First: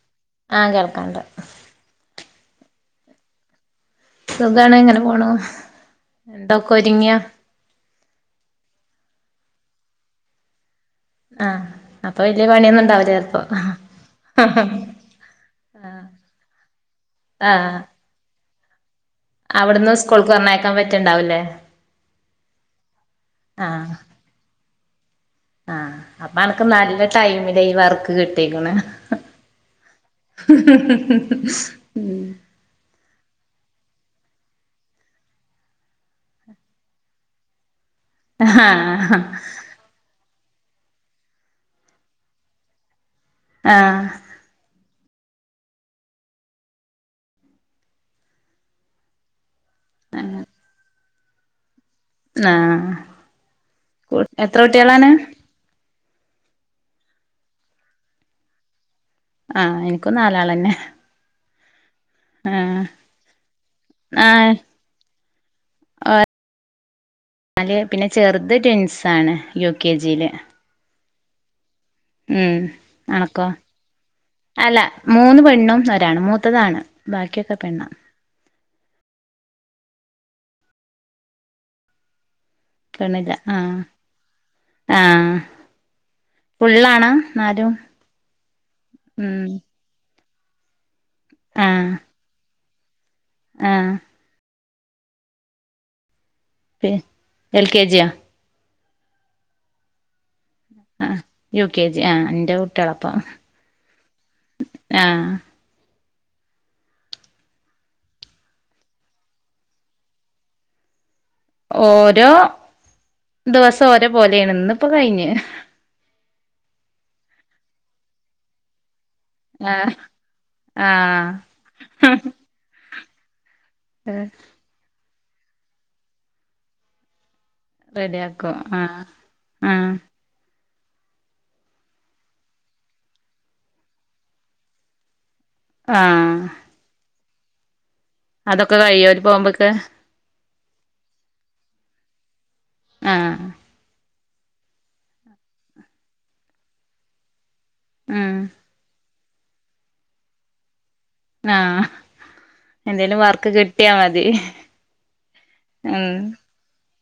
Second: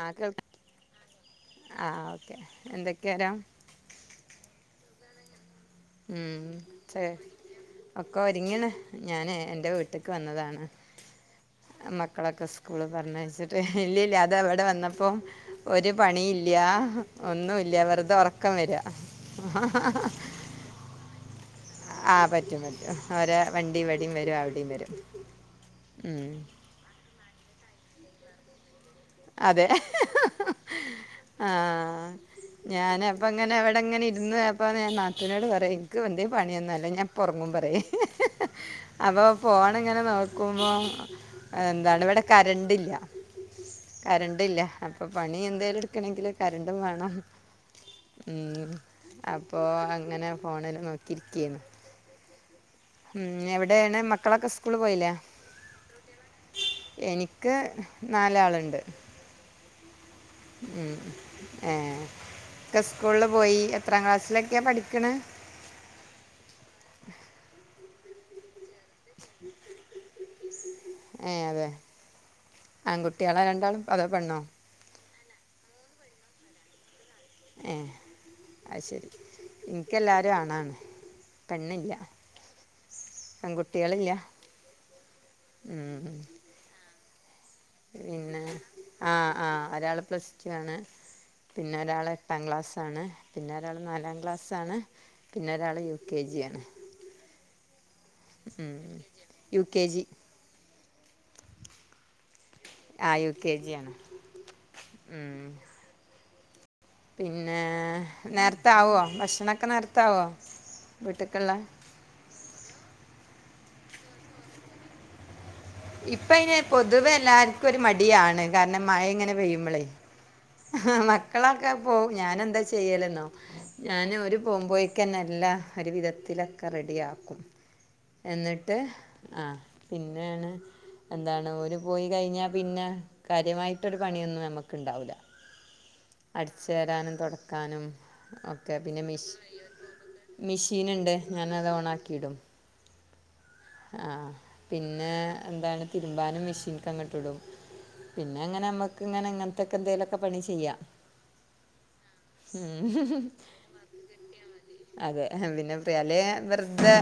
ആഹ് കേൾക് ആഹ് കേൾക്കാണ്ട് ആഹ് എന്തൊക്കെ വരാം സുഖണ് ഇങ്ങനെ പോണു ഉം എന്തൊക്കെ ശരി ഒരുങ്ങിയ ഒക്കെ ഒരിങ്ങ്ണ് ഞാനേ എൻ്റെ വീട്ട്ക്ക് വന്നതാ ആഹ് അപ്പൊ വല്യ മക്കളൊക്കെ പണിയൊന്നും സ്കൂള് ഉണ്ടാവില്ല ചെലപ്പോ പറഞ്ഞയച്ചിട്ട് ഇല്ലില്ല അതവിടെ വന്നപ്പം ഒരു പണീല്ലാ ഒന്നൂല്ല്യ വെറുതെ ഒറ ക്കം വെരാ അവിട്ന്ന് സ്കൂൾക്ക് പറഞ്ഞയക്കാൻ പ റ്റ്ണ്ടാവൂല്ലേ ആഹ് പറ്റും പറ്റും ഓരെ വണ്ടി ആഹ് ഇവിടേം വരും അവിടേം വരും [inaudible] ആഹ് അപ്പ ഉം അനക്ക് നല്ല ടൈമി ദേ ഈ വർക്ക് കിട്ടീക്ക്ണെ അതെ ആഹ് ഞാനപ്പങ്ങനവ ടെ ങ്ങനെ ഇരുന്നേയപ്പം ഞാൻ നാത്തൂനോട് പറയേ ഇക്ക് എന്തേം പണ് യന്നോ അല്ലേ ഞാൻ ഇപ്പൊറങ്ങും പറയേ അഹാഹ ക്കുമ്പൊ എന്താണ് ഇവിടെ കരണ്ടില്ല ആഹ് കരണ്ടില്ല പ്പം പണിയെന്തേല് എട്ക്കണങ്കില് കരണ്ടും വേണം ഉം അ പ്പോ അങ്ങനെ ഫോണില് നോ തിരിക്കേര്ന്ന് ന്നാ ഉം എവിടേണ് മക്കളൊക്കെ സ്കൂള് കുട്ടികളാണ് പോയില്ലേ എനിക്ക് നാലാള്ണ്ട് ആ എനി ക്കും നാലാളന്നെ ആഹ് ക്ക ആഹ് സ്കൂള്ല് പോയി എത്രാ ആഹ് ക്ലാസ്സിലൊക്കയാ പഠിക്ക്ണേ അല്ലയെ പിന്നെ ചെറ്ത് ട്വിൻ സാണ് യു കെ ജില് ഏ അതെ ഉം ആൺകുട്ടികളാ അണക്കോ രണ്ടാളും അതോ പെണ്ണോ അല്ല മൂന്ന് പെണ്ണും ഒരാണും മൂത്തതാണ് ബാക്കിയൊക്കെ പെണ്ണാ അയ്ശരി ഇൻക്കെല്ലാരും ആണാണ് പെണ്ണില്ല പെണ്ണില്ല ആ പെൺകുട്ടികളില്ല ആ ഉം. ഫുള്ളാണാ പിന്നെ ആ ഉം ആ ഒരാള് പ്ലസ് ക്ക്യാണ് പിന്നെ ആഹ് ഒരാള് എട്ടാം ക്ലാസ് ആണ് പിന്നെ ഒരാള് ആഹ് നാലാ ക്ലാസ്സാണ് പിന്നെ ഒരാള് യു കെ ജിയാ തെ എൽ കെ ജിയാ മ് യു കെ ജി ആഹ് യു കെ ജി ആ അ ന്റെ ആ കുട്ട്യേളപ്പം യു കെ ജി ആണ് ആ പിന്നേ നേര്ത്താവോ ഭക്ഷണൊക്കെ നേര്ത്താവോ ഓരോ ദെവസം ഓരോ പോലെയാണ് ന്ന്പ്പം കഴിഞ്ഞ് ഇപ്പയിന് പൊതുവെ എല്ലാർക്കൊരു മടിയാണ് കാരണം മഴെങ്ങനെ പെയ്യുമ്പളേ ആഹ് ആഹ് മക്കളൊക്കെ പോവും ഞാനെന്താ ചെയ്യ് യ്യല്ന്നോ ഞാാന് ഒരു പോം പോയ് ക്കനെല്ലാ ഒരു വിധത്തിലൊക്കെ റെഡിയാക്കും റെഡിയാക്കും എന്നിട്ട് ആഹ് ആഹ ആഹ് പിന്നാണ് എന്താണ് ഓര് പോയി കഴിഞ്ഞാ പിന്നെ കാര്യമായിട്ടൊരു പണിയൊന്നും നമ്മക്ക്ണ്ടാവൂല ആഹ് അട്‌ച്ചേരാനും തൊട്‌ കാനം അതൊക്കെ കഴിയോ വര് പോകുമ്പക്ക് മിഷീന്ണ്ട് ഞാനത് ഓണാക്കീടും ആഹ ആ പിന്നെ എന്താണ് തിരുമ്പാനും മെഷീൻക് അങ്ങട്ട് ഇടും ഉം പിന്നെ എങ്ങനെമ്മക്ക് ഇങ്ങനെ അങ്ങനത്തെൊക്കെ എന്തെങ്കലുമൊക്കെ പണി ചെയ്യാം ആഹ് എന്തേലും വർക്ക് കിട്ടിയാ മതി അതെ പിന്നെ ഉം ഫ്രീയാലെ വെറതെ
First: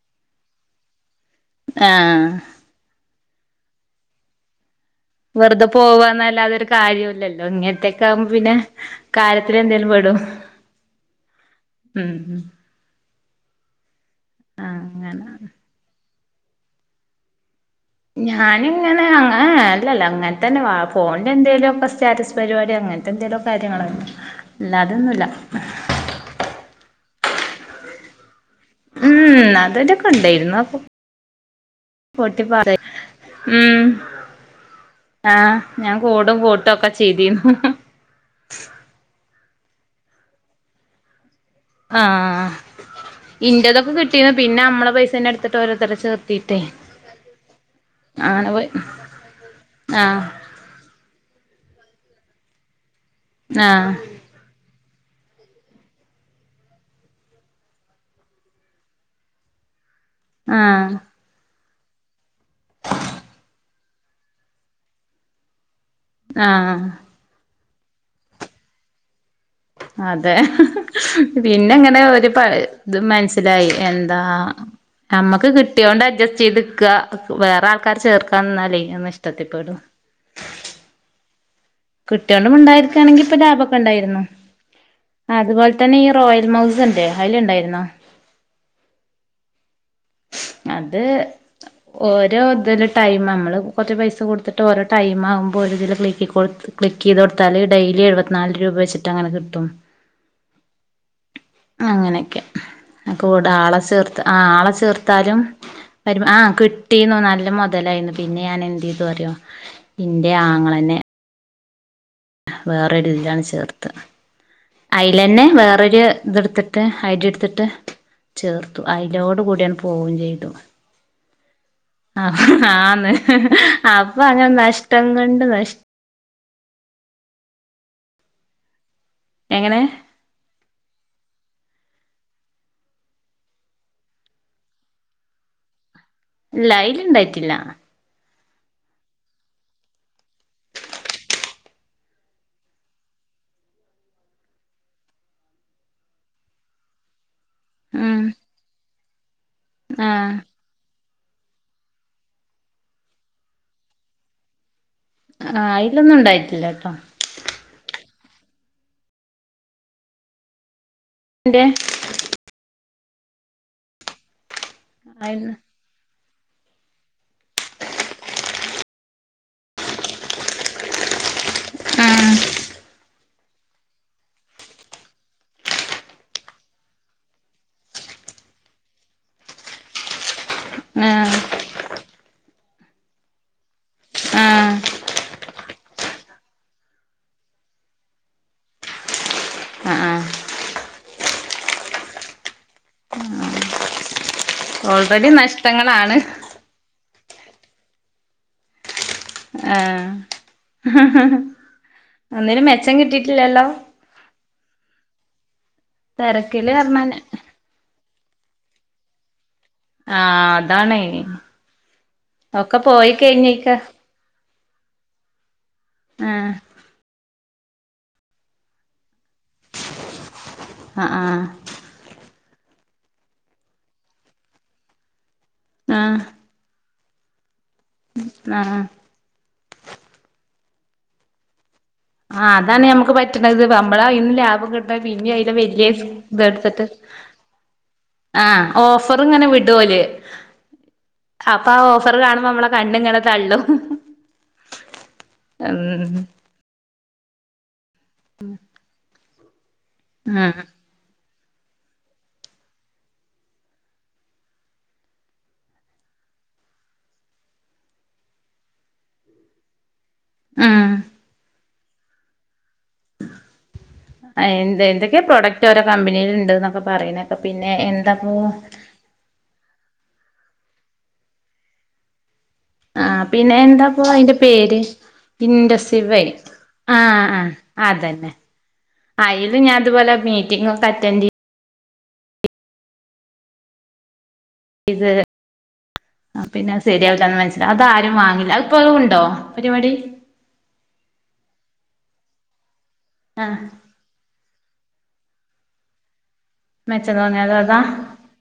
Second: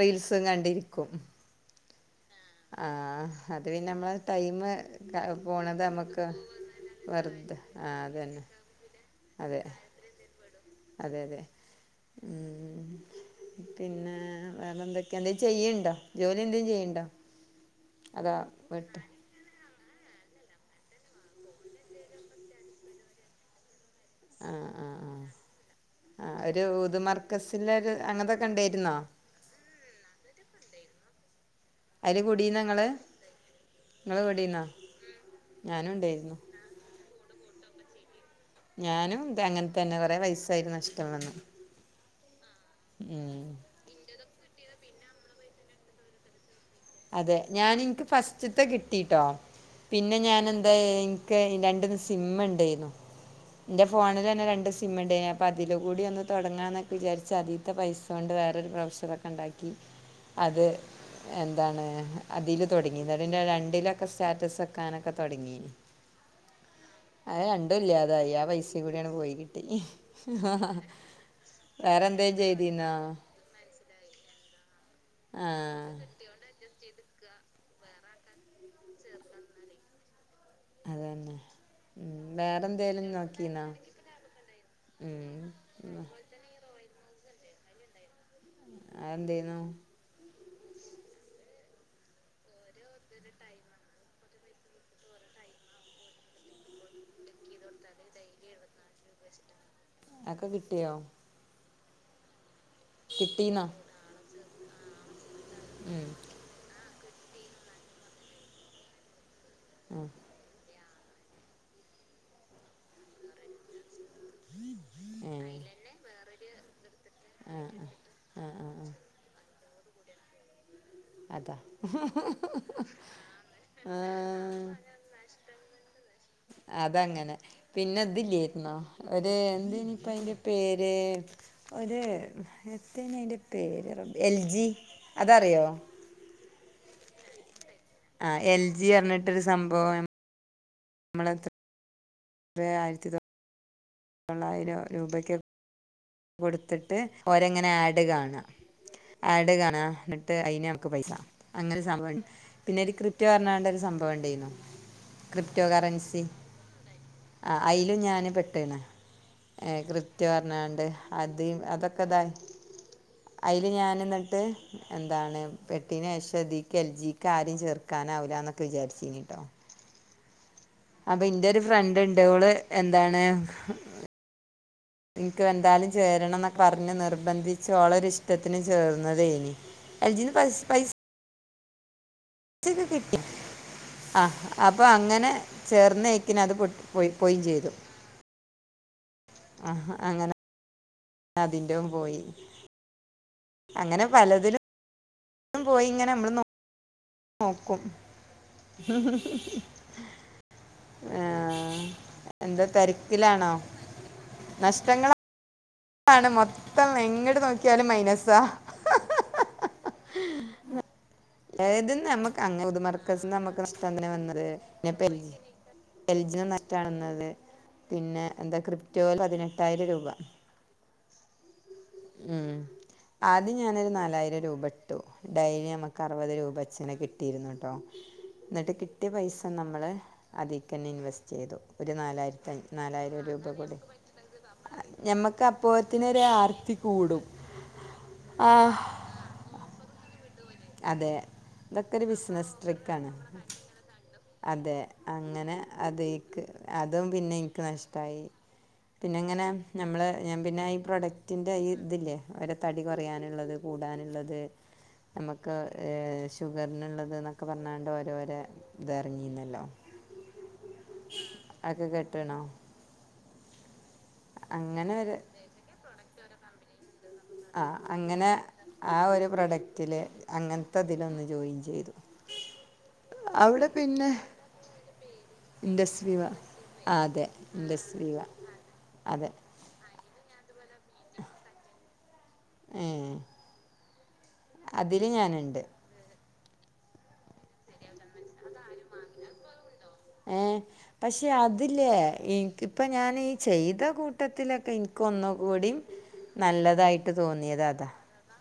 റീൽസ കണ്ടിരിക്കും കൊ ആഹ ആഹ അത് പിന്നെ നമ്മള് ടൈമു വെറുതെ പോവാന്നല്ലാതൊരു കാര്യമല്ലല്ലോ വെറുതെ ആ ഇങ്ങനത്തക്കെ ആകുമ്പോ അതന്നെ പിന്നെ കാര്യത്തി അതെ എന്തെങ്കലിലും പെടും അതെ അതെ ഉം ഉ പിന്നെ ആഹ് വേറെ എന്തൊക്കെ അങ്ങനെ എണ്ടെ ചെയ്യുണ്ടോ ജോലി എന്തേചെയ്യിണ്ടോ ഞാന ഇങ്ങനെ അങ്ങ അല്ലല്ല അങ്ങനെ തന്നൊ ഫോണിന്റെ എന്തേലുമൊക്ക സ്റ്റാറ്റസ് പരിപാടി അങ്ങനത്തെ എന്തേലിലും കാര്യങ്ങളോ ആ ഇല്ല ആ ആ അതൊന്നുമല്ല മർകസിന്റെ രു അങ്ങനത്തെെ ഉം അതലൊക്കെ ഉണ്ടായിരുന്നു ആ അതില് പ്പൊട്ടി കൂടീന്നോ ഇങ്ങള് ഉ ഇങ്ങള് കൂടീന്നോ ആ ഞാനും ഞാൻ കൂടും ഉണ്ടായിരുന്നു കൂട്ടിം ഒക്കെ ചെയ്‌തിനി ഉ ഞാനും അങ്ങനെ തന്നെ കൊറെ പൈസ അതിൽ നഷ്ടം വന്ന് ആ ഇന്ടെദൊക്കെ കിട്ടി പിന്നെ നമ്മളെ പൈസ ന്നെ എടുത്തിട്ട് ഓരോരതരേ ചെർത്തിട്ട് അതെ ഞാൻ എനിക്ക് ഫസ്റ്റത്തെ പോയി കിട്ടിട്ടോ പിന്നെ ആഹ് ഞൻ എന്താ ഇന്ക്ക് രണ്ടൂന്ന് സിം ഇണ്ടായിനു ഇന്റെ ആഹ് ഫോണില് തന്നെ രണ്ട് [unintelligible] അപ്പം അതിലൂടെ ഒന്ന് തുടങ്ങാ എന്നൊക്കെ വിചാരിച്ച് അതീത്തെ പൈസൊണ്ട് വേറെ ബ്രൗഷർ ഓക്കെ ഇണ്ടാക്കി അത് ആഹ് എ അതാണ് അതില് തുടങ്ങീതാ അതിന്റെ രണ്ടിലൊക്കെ സ്റ്റാറ്റസ് വെക്കാനൊക്കെ തുടങ്ങീന്. ആഹ് രണ്ടും ഇല്ലാതായി ആ പൈസകൂടി അങ്ങട് പോയി കിട്ടി അതെ പിന്നെ ഇങ്ങനെ ഒരു വേറെന്തേലും ചെയ്തീന്നോ ഇതും മനസ്സിലായി എന്താ നമ്മക്ക് ആഹ് കിട്ടിയോണ്ട് അഡ്ജസ്റ്റ് ചെയ്ത്ക്ക വേറെ ആൾക്കാരെ ചേർക്കാ നിന്നാലേ അത് നഷ്ടത്തിപ്പെടും. അതന്നെ ഉം കിട്ടിയോണ്ട് വേറെന്തേലും മിണ്ടായിരിക്കയാണെങ്കിൽ ഇപ്പൊ നോക്കീന്നോ ലാഭമൊക്കെ ഇണ്ടായിരുന്നു ഉം അതുപോലെ തന്നെ ഈ റോയൽ മൗസ്ന്റെ അയിൽ ഇണ്ടായിരുന്നോ? അന്തേനു? അത് ഓരോ ഇതില് ടൈം നമ്മള് കൊറച്ച് പൈസ കൊടുത്തിട്ട് ഓരോ ടൈം ആകുമ്പോ ഒരിതില് ക്ലിക്ക് ക്ലിക്ക് ചെയ്ത് കൊടുത്താല് ഡെയിലി എഴുപത്തിനാല് രൂപ വെച്ചിട്ട് അങ്ങനെ കിട്ടും. അതൊക്കെ കിട്ടിയോ? അങ്ങനെയൊക്കെ ആ കൂടെ കിട്ടീന്നോ ആളെ ചേർത്ത ആഹ ആളെ ചേർ ത്താലും ഉം വരു ആ കി ട്ടീന്ന് നല്ല മുതലായിരുന്നു പിന്നെ ഞാൻ എന്ത് ചെയ്തുന്നറിയോ? ആഹ് ഇന്റെ ആങ്ങളനെ വേറൊരു ഇതിലാണ് ചേർത്ത് അയിലന്നെ ഏഹ് വേറൊരു ഇതെടുത്തിട്ട് ഐഡി എടുത്തിട്ട് ആഹ് ചേർത്തു ആഹ് ആഹ് അയിലോട് കൂടിയാണ്ട് പോവും ചെയ്തു. അതാ ആ ആന്ന് അപ്പൊ അങ്ങനെ ആഹ് നഷ്ടം കൊണ്ട് നഷ് അതങ്ങനെ പിന്നെ ഇതിലേർന്നാ? ഒരു എങ്ങനെ എന്തേനിപ്പോ അയിന്റെ പേര് ഒരു എന്തേനി അയിൻ്റെ പേര് റബ്ബേ എൽ ജി അതറിയോ? ഇല്ല അയിലിണ്ടായിട്ടില്ല. ആ എൽ ജി പറഞ്ഞിട്ടൊരു സംഭവം. നമ്മള ത് ആയിരത്തി തൊ ള്ളായിരം രൂപയ്ക്ക് കൊടുത്തിട്ട് ഓരങ്ങനെ ആഡ് ഉം കാണാ. ആഡ് കാണാ ആ നിട്ട് അയിന് നമ്മക് പൈസ. അങ്ങനെ സംഭവം പിന്നെ ഒരു ക്രിപ്റ്റോ പറഞ്ഞാണ്ട ഒരു സംഭവം ഉണ്ടായിനു. ആ ക്രിപ്റ്റോ അയിലൊന്നും കറൻസി ഉണ്ടായിട്ടില്ല ട്ടോ അയില് ഞാനും പെട്ടേനെ ഏ ക്രിപ്റ്റോ പറഞ്ഞാണ്ട് ആദ്യം ന്റെ അതൊക്കെതായി അയില് ഞാൻ എന്നിട്ട് എന്താണ് അയിന്ന് പട്ടീനെ അഴിച്ച് [unintelligible] എൽ ജിക്ക് കാര്യം ചേർക്കാനാവില്ല എന്നൊക്കെ വിചാരിച്ചിനിട്ടോ അപ്പൊ ഇന്റെ ഒരു ഫ്രണ്ട് ആ ഉണ്ട് ഓള് എന്താണ് നിനക്ക് എന്തായാലും ചേരണം എന്നൊക്കെ പറഞ്ഞ് നിർബന്ധിച്ചോളൊര് ഇഷ്ടത്തിനും ചേർന്നതയേനി എൽജിന്ന് പൈസ ആ അതും ഒക്കെ കിട്ടി ആ ആഹ് അപ്പൊ അങ്ങനെ ചേർന്നേക്കിന് അത് പൊട്ടി പോയി പോയേം ചെയ്തു ആ ആഹ് ആഹ് അങ്ങനെ അതിന്റെയും പോയി അങ്ങനെ പലതിലും ഓൾറെഡി പോയി ഇങ്ങനെ നഷ്ടങ്ങളാണ് നമ്മള് നോക്കും ആ ഒന്നിനും മെച്ചം കിട്ടിട്ടില്ലല്ലോ നഷ്ടങ്ങളാ ആണ് തിരക്കില് മൊത്തം പറഞ്ഞാല് എങ്ങട് നോക്കിയാലും മൈനസ് സ ആ അതാണേ ഏതും നമുക്ക് അങ്ങ ഒക്കെ ഊദ് പോയി മർകസ് നമുക്ക് കഴിഞ്ഞേക്ക നഷ്ടം തന്നെ വന്നേ അത് ഞാ പെ എൽ ജി ടെ ആഹ് നെറ്റാണ് നല്ലേ പിന്നെ എന്താ ക്രിപ്റ്റോ പതിനെട്ടായിരം രൂപ ആഹ് ആഹ് ഉം ആദ്യം ഞാനൊരു നാലായിരം രൂപ ഇട്ടു. ഡൈ ആഹ് അറുപത് രൂപ വച്ച്ന്നെ കി ട്ടിരുന്ന് കേട്ടോ എന്നിട്ട് ആഹ് കിട്ടിയ പൈസ നമ്മള് അതിൽ തന്നെ ഇൻവെസ്റ്റ് ചെയ്തു ഒരു ആ നാലായിരത്തി അതാണ് ഞമ്മക്ക് നാലായിരം രൂപ പറ്റണ്ത് കൂടി നമ്മടെ ഇന്ന് ലാഭം കിട്ട പിന്ന നമുക്ക് അതില് വലിയ അപ്പോഴത്തിനൊരു ആർത്തി ഇതെടുത്തിട്ട് കൂടും ആ ഓഫർ ഇങ്ങനെ വിടും ഓല് അതെ അപ്പൊ ആ ഇതൊക്കെ ഒരു ഓഫർ കാണുമ്പോ ബിസിനസ് നമ്മളെ ട്രിക്കാണ് കണ്ണിങ്ങനെ തള്ളും അതെ അങ്ങനെ ഉം അതീക്ക് അത് അതും പിന്നെ ഇൻക്ക് നഷ് ട്ടായി പിന്നെങ്ങനെ നമ്മള് ഞാൻ ഉം പിന്നെ ഈ പ്രൊഡക് റ്റിന്റെ ത് ല്ല്യെ ഓര തടി കുറയാന്ള്ളത് കൂടാന്ള്ളത് നമക്ക് ഷുഗർന്ള്ളത് ന്നൊക്കെ പർഞ്ഞാണ്ട് ഓരോരോ തർങ്ങീനല്ലോ ആഹ് അക്ക കെട്ട്ണോ എന്ത്‌ ഒരു എന്തൊക്ക്യോ പ്രോഡക്റ്റ് ഓരോ കമ്പനിൽ ണ്ട് ന്നൊക്കെ പറിണേക്ക ആ പിന്നെ അങ്ങനെ എന്താപ്പോ അങ്ങൻത്തതിലൊന്ന് ജോയിൻ ചെയ്തു ആഹ് പിന്നെ അവിടെ എന്താപ്പൊ പിന്നെ അയ്ന്റെ പേര് ഇൻഡസ് ഇൻറസ്സീവെ വിവ ആ അതെ ആഹ് ആ ഇൻഡസ് വിവ അതെന്നെ. ആ അതെ ഇത് ഞാ അതുപോലെ മീറ്റിങ്ങൊക്ക അറ്റൻഡെയ് ഏഹ് അതില് ഞാന്ണ്ട് ആ പിന്നെ ശരിയാവുലാ മനസിലാ അത് ആാരും വാങ്ങില അ പ്പഴു ണ്ടോ ഏ പക്ഷെ അത് അതില്ലേ ഇൻക്ക് പ്പം ഞാന് ഈ ആഹ് ചെയ്ത കൂട്ടത്തിലൊക്കെ ഇൻ കൊന്നുകൂടിം നല്ലതായിട്ട് തോന്നിയത് അതാ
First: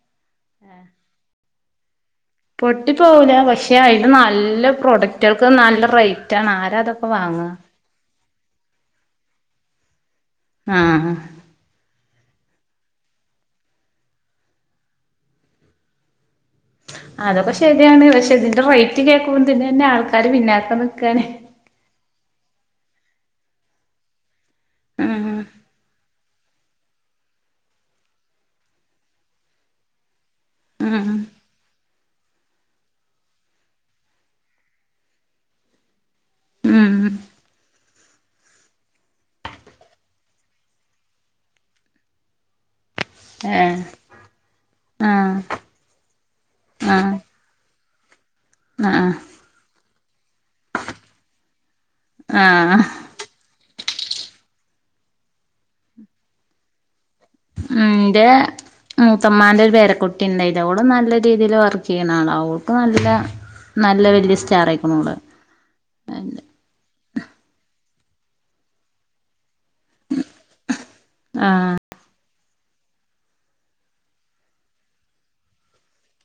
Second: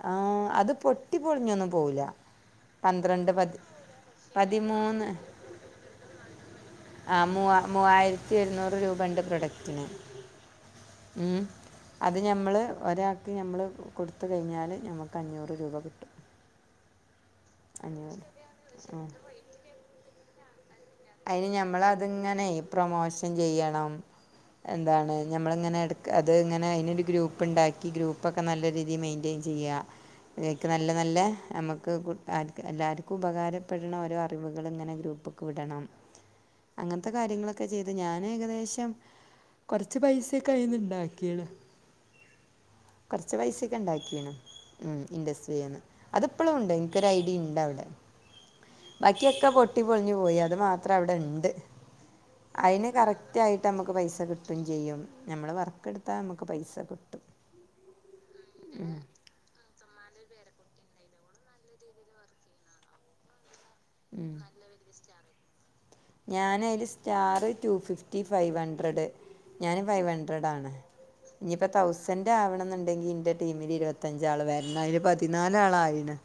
ആ അത് പൊട്ടി പൊൾഞ്ഞൊന്നും പോല പൊട്ടി പോവുല പക്ഷെ അയ്ന് നല്ല പതിമൂന്ന് പ്രൊഡക്റ്റൾക്ക് നല്ല റേറ്റ ആണ് ആ ആ മൂവ മൂവായിര്ത്തി ഒര്ന്നൂറ് രൂപ ണ്ട് പ്രൊഡക് റ്റിനെ ആഹ് അത് ഞമ്മള് ഒരാക്ക് നമ്മള് കൊട്ത്ത് കയ്ഞ്ഞാൽ ഞമക്ക് അഞ്ഞൂറ് രൂപ ക്ട്ടും അതൊക്കെ ശരിയാണ് പക്ഷെ തിന്റെ റൈറ്റ് കേക്കുമ്പോ തന്നെ ന്നെ ആൾക് കാര് പിന്നാക്ക അയ്ന് ഞമ്മളത്ങ്ങനെയ് പ്രൊമോഷ ശൻ ചെയ്യണം എന്താണ് ഉം ഞമ്മള് ങ്ങനെ എട് അത് ങ്ങനെ അയ്നൊരു ഗ്രൂപ്പ്ണ്ടാക്കി ഗ്രൂപ്പൊക്കെ നല്ല രീതി മെയ്ന്റെയ്ൻ ചെയ്യാ ഇതൊക്കെ നല്ല നല്ല ഉം ഞമ്മ- ഗ്രൂപ്പ്ക്ക് ആർക്ക് എല്ലാവർക്കും ഉപകാരപ്പെടുന്ന ഓരോ അറിവുകളിങ്ങനെ ഗ്രൂപ്പക്ക് വിടണം അങ്ങനത്തെ ഉം കാര്യങ്ങളൊക്കെ ചെയ്ത് ഞാൻ ഏകദേശം കൊറച്ച് പൈസൊക്കെ അയിന്നിണ്ടാക്കിയാണ് കൊറച്ച് ഏഹ് പൈസൊക്കെണ്ടാക്കിയാണ് ഉ ആഹ് ഇൻഡസ്രിന്ന് അത് എപ്പൊളൂണ്ട് എനിക്കൊരു ആഹ് ഐഡിയ ഇണ്ടവിടെ ആഹ് ബാക്കിയൊക്കെ പൊട്ടി പൊളിഞ്ഞു പോയി അത് മാത്ര- ത്രം അവിടെ ഇണ്ട്. ആഹ് അയിന് കറക്- കൃത്യായിട്ട് മ്മക്ക് പൈസ കിട്ടും ചെയ്യും ഞമ്മള് വർക്കെടുത്താ നമുക്ക് പൈസ കിട്ടും. ന്റെ മൂത്തമ്മാന്റെ ഒരു പേരകു- ക്കിണ്ടായിത ഓള് നല്ല രീതിയിൽ വർക്ക് ചെയ്യണണാള ഓൾക്ക് നല്ല നല്ല വല്യ സ്റ്റാർ ആയിക്കണ് ഓള് ഞാന് അയില് സ്റ്റാർ റ്റുഫിഫ്- ഫിഫറ്റി ഫൈവ് ഹൺഡ്രഡ് ഞാന് ഫൈവ്ഹൺഡ്രഡ് ആണ് ആഹ് ഇനിയിപ്പോ തൗസൻറ് ആവണന്നുണ്ടെങ്കി ഇന്റെ ടീമില് ഇരുപത്തഞ്ചാള് വരണം അതിന് പതിനാലാളായിന്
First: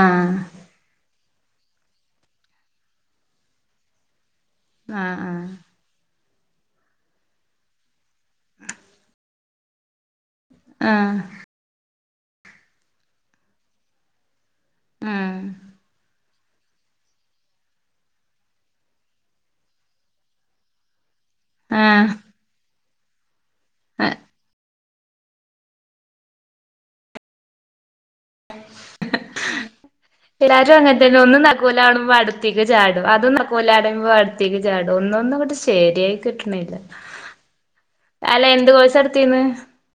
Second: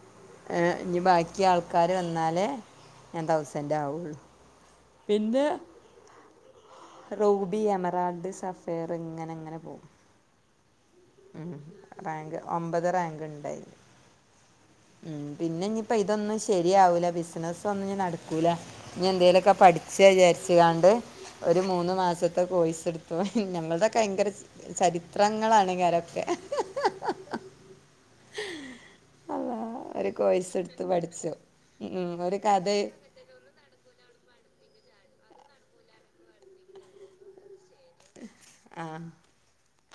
ആഹ് ആഹ് നിബാക്കി തിയ ആൾക്കാര് വന്നാലേ ഞാൻ തൗസൻറ് ആവുള്ളു. ആഹ് ആഹ് റൂബി എമറാൾഡ് സഫേറ് ഇങ്ങനെ അങ്ങനെ പോം. ആഹ് റാങ്ക് ഒമ്പത് റാങ്ക് ഇണ്ടായി- ഉം ആഹ് പിന്നെ ഇനിപ്പൊ ഇതൊന്ന്ശെ ശരിയാവൂല്ല ബിസിനസ്സൊന്നും ഇനി നടക്കൂല ഇനി എന്തേലൊക്കെ പഠിച്ച വിചാരിച്ച കാണ്ട്. ഒരു മൂന്ന് ആഹ് മാസത്തെ കോഴ്സ് എട് ഇപ്പൊ ഞങ്ങളുടൊക്കെ ആഹ് ഭയങ്കര ചരിത്രങ്ങളാണ് കരം- അള്ളാ ഒരു കോഴ്സ് എല്ലാരും എടുത്ത് അങ്ങനത്തന്നെ പഠിച്ചു ഒന്നും നക്കൂല്ല ഉം ആണുമ്പോ ഒരു അടുത്തേക്ക് കഥ ചാടും അതും നക്കോലാട്പോ അട്ത്തേക്ക്- ട ഒന്നൊന്നും അങ്ങട്ട് ശരിയായി കിട്ടണില്ല. അല്ല എന്ത് ആ കോഴ്സെടുത്തീന്ന്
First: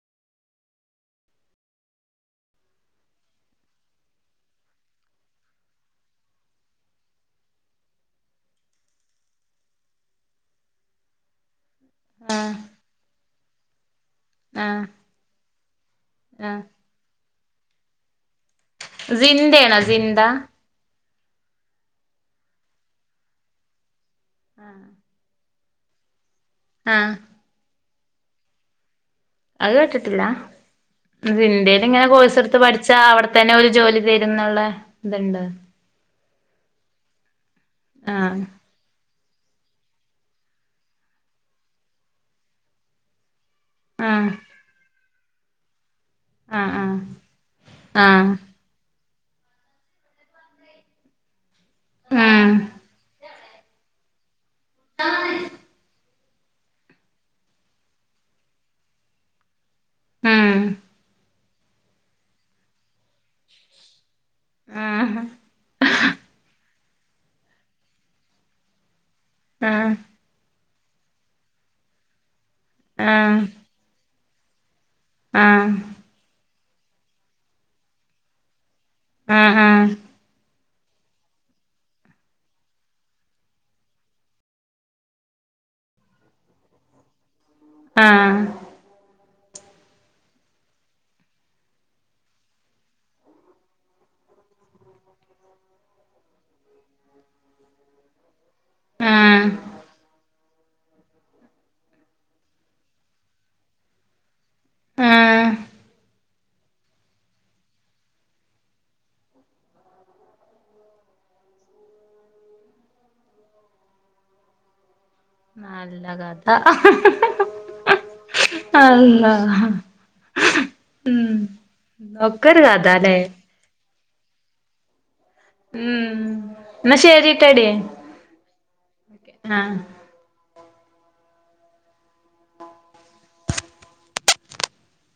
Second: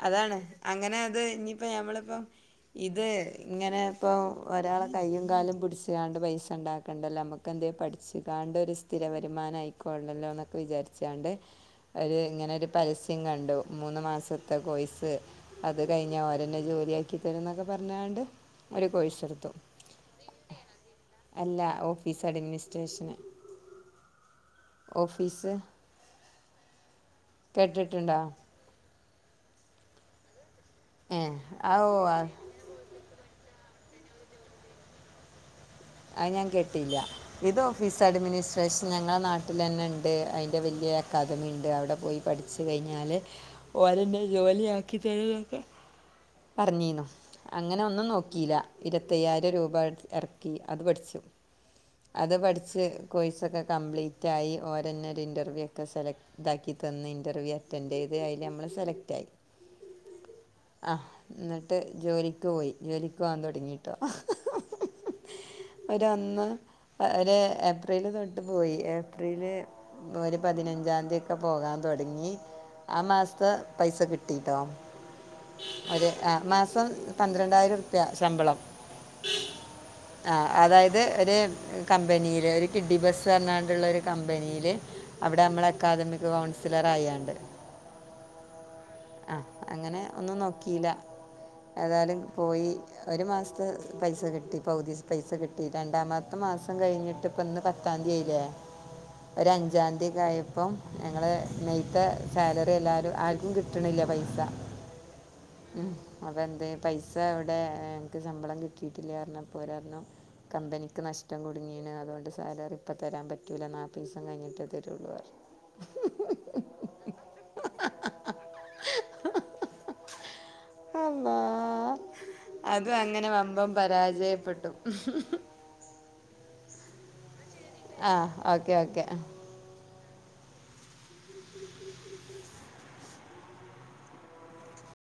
അതാണ് അങ്ങനെ അത് ഇനിയിപ്പോ ഞമ്മളിപ്പോ ഇത് ഇങ്ങനെ ഇപ്പൊ ഒരാളെ കയ്യും കാലും പിടിച്ച്കാണ്ട് പൈസ ഉണ്ടാക്കണ്ടല്ലോ നമ്മുക്ക എന്തേലും പഠിച്ച്കാണ്ട് ഒരു സ്ഥിര വരുമാനം ആയിക്കോണ്ടല്ലോ എന്നൊക്കെ വിചാരിച്ചാണ്ട് ഒര് ആഹ് ഇങ്ങനൊരു സ്യംകണ്ടു മൂന്ന് മാസം ത്തെ ആഹ് കോയിസ് അത് കഴിഞ്ഞ ഓരന്നെ ആഹ് ജോലിയാക്കി- തരോന്നൊക്കെ പറഞ്ഞാണ്ട് ഒരു കോഴ്സ് എടുത്തു സിന്ദേണ സിന്ദ അല്ല ഓഫീസ് അഡ്മിനിസ്ട്രേഷന്. ഓഫിസ് ആ കേട്ടിട്ടുണ്ടോ അഹ് കേട്ടിട്ടില്ല ഏ ആ ഓ സിന്ദീലിങ്ങനെ ആ കോഴ്സ്ട്ത്ത് പഠിച്ചാ അവിടെത്തന്നെ ഒരു ജോലി തരും ന്നുള്ള ത്ണ്ട് അയ് ഞാൻ കെട്ടിയില്ല ഇത് ഓഫീസ് ആഹ് അഡ്മിനിസ്ട്രേഷൻ ഞങ്ങളെ നാ ട്ടിലെന്നെണ്ട് അതിന്റെ വല്യ അക്കാദമി ണ്ട് അവിടെ പോയി പഠിച്ചു കയിഞ്ഞാല് ഓലെന്നെ ആഹ് ജോലിയാ ക്കി തര്വക്കെ ആഹ് പറഞ്ഞീന്നു അങ്ങനെ ഒന്നും ആഹ് നോക്കിയില്ല ഇര ത്തയ്യായിരം രൂപ എട് എർക്കി അത് പഠിച്ചു അത് ആഹ് പഠിച്ച് കോയ് സൊക്കെ കംപ്ലീറ്റായി ഓരന്നെരു ഇൻറർവൂ ഒക്കെസെലക്ട് താക്കി തന്ന് ഇന്റർവ്യൂ അറ്റന്റെയ്‌ത് അയില് നമ്മള് സെലക്‌റ്റായി ഉം അ ന്നിട്ട് ജോലിക്ക് പോയി ജോലിക്ക് പോവാൻ തുടങ്ങിട്ടോ ആഹ ഒരൊന്ന് ഒരു ഏപ്രില് തൊട്ട് പോയി എ പ്രില് ആഹ് ഒരു പതിനഞ്ച് ഞ്ചാന്തിയൊക്കെ പോകാൻ തൊടങ്ങി ആ മാസ്ത പൈസ കിട്ട് ട്ടിട്ടോ ആഹ് ആഹ് അതെ ആ മാസ പ പന്ത്രണ്ടായിരറുപ്യ ശമ്പളം ആഹ് ആ അതായത് ഒരു കമ്പനില് ഒരു കിഡ്ഡിബസ് പറഞ്ഞാണ്ടുള്ള ഒരു കമ്പനില് അവിടെ അമ്മൾ അക്കാദമിക് കൗൺസിലറായാണ്ട് ആ ആ അങ്ങനെ ഒന്നും നോക്കിയില്ല ഏതായാലും പോയി ഒരു മാസത്തെ പൈസ കിട്ടി പഉതീസ് പൈസ കിട്ടി രണ്ടാമത്തെ മാസം കഴിഞ്ഞിട്ട് പ്പന്ന് പത്താന്തി ആയിലെ ആഹ് ഒരഅഞ്ചാംതിയൊക്കായ പ്പം ഞങ്ങള് നെയ്ത്ത സാലറി എല്ലാവരും ആർക്കും കിട്ടണില്ല പൈസ ആഹ് ഉം അതെന്തെ പൈസ എവടെ അൻക്ക് ശമ്പളം കിട്ടിയിട്ടില്ല പറഞ്ഞപ്പോൾ ഒരാ ന്നും കമ്പനിക്ക് നഷ്ടം കുടുങ്ങീണ് അതുകൊണ്ട് സാലറി ഇപ്പതരാൻ പറ്റൂല നാപീസം കഴിഞ്ഞിട്ടേ തരുള്ളു നല്ല കഥ അള്ളാ ഉം അല്ലാ ഒക്കൊരു കഥ ലേ ജയപ്പെട്ടു [inaudible] ഉം ന്ന ശരി ആഹ് ഓക്കെ ഓക്കെ ആ ആഹ്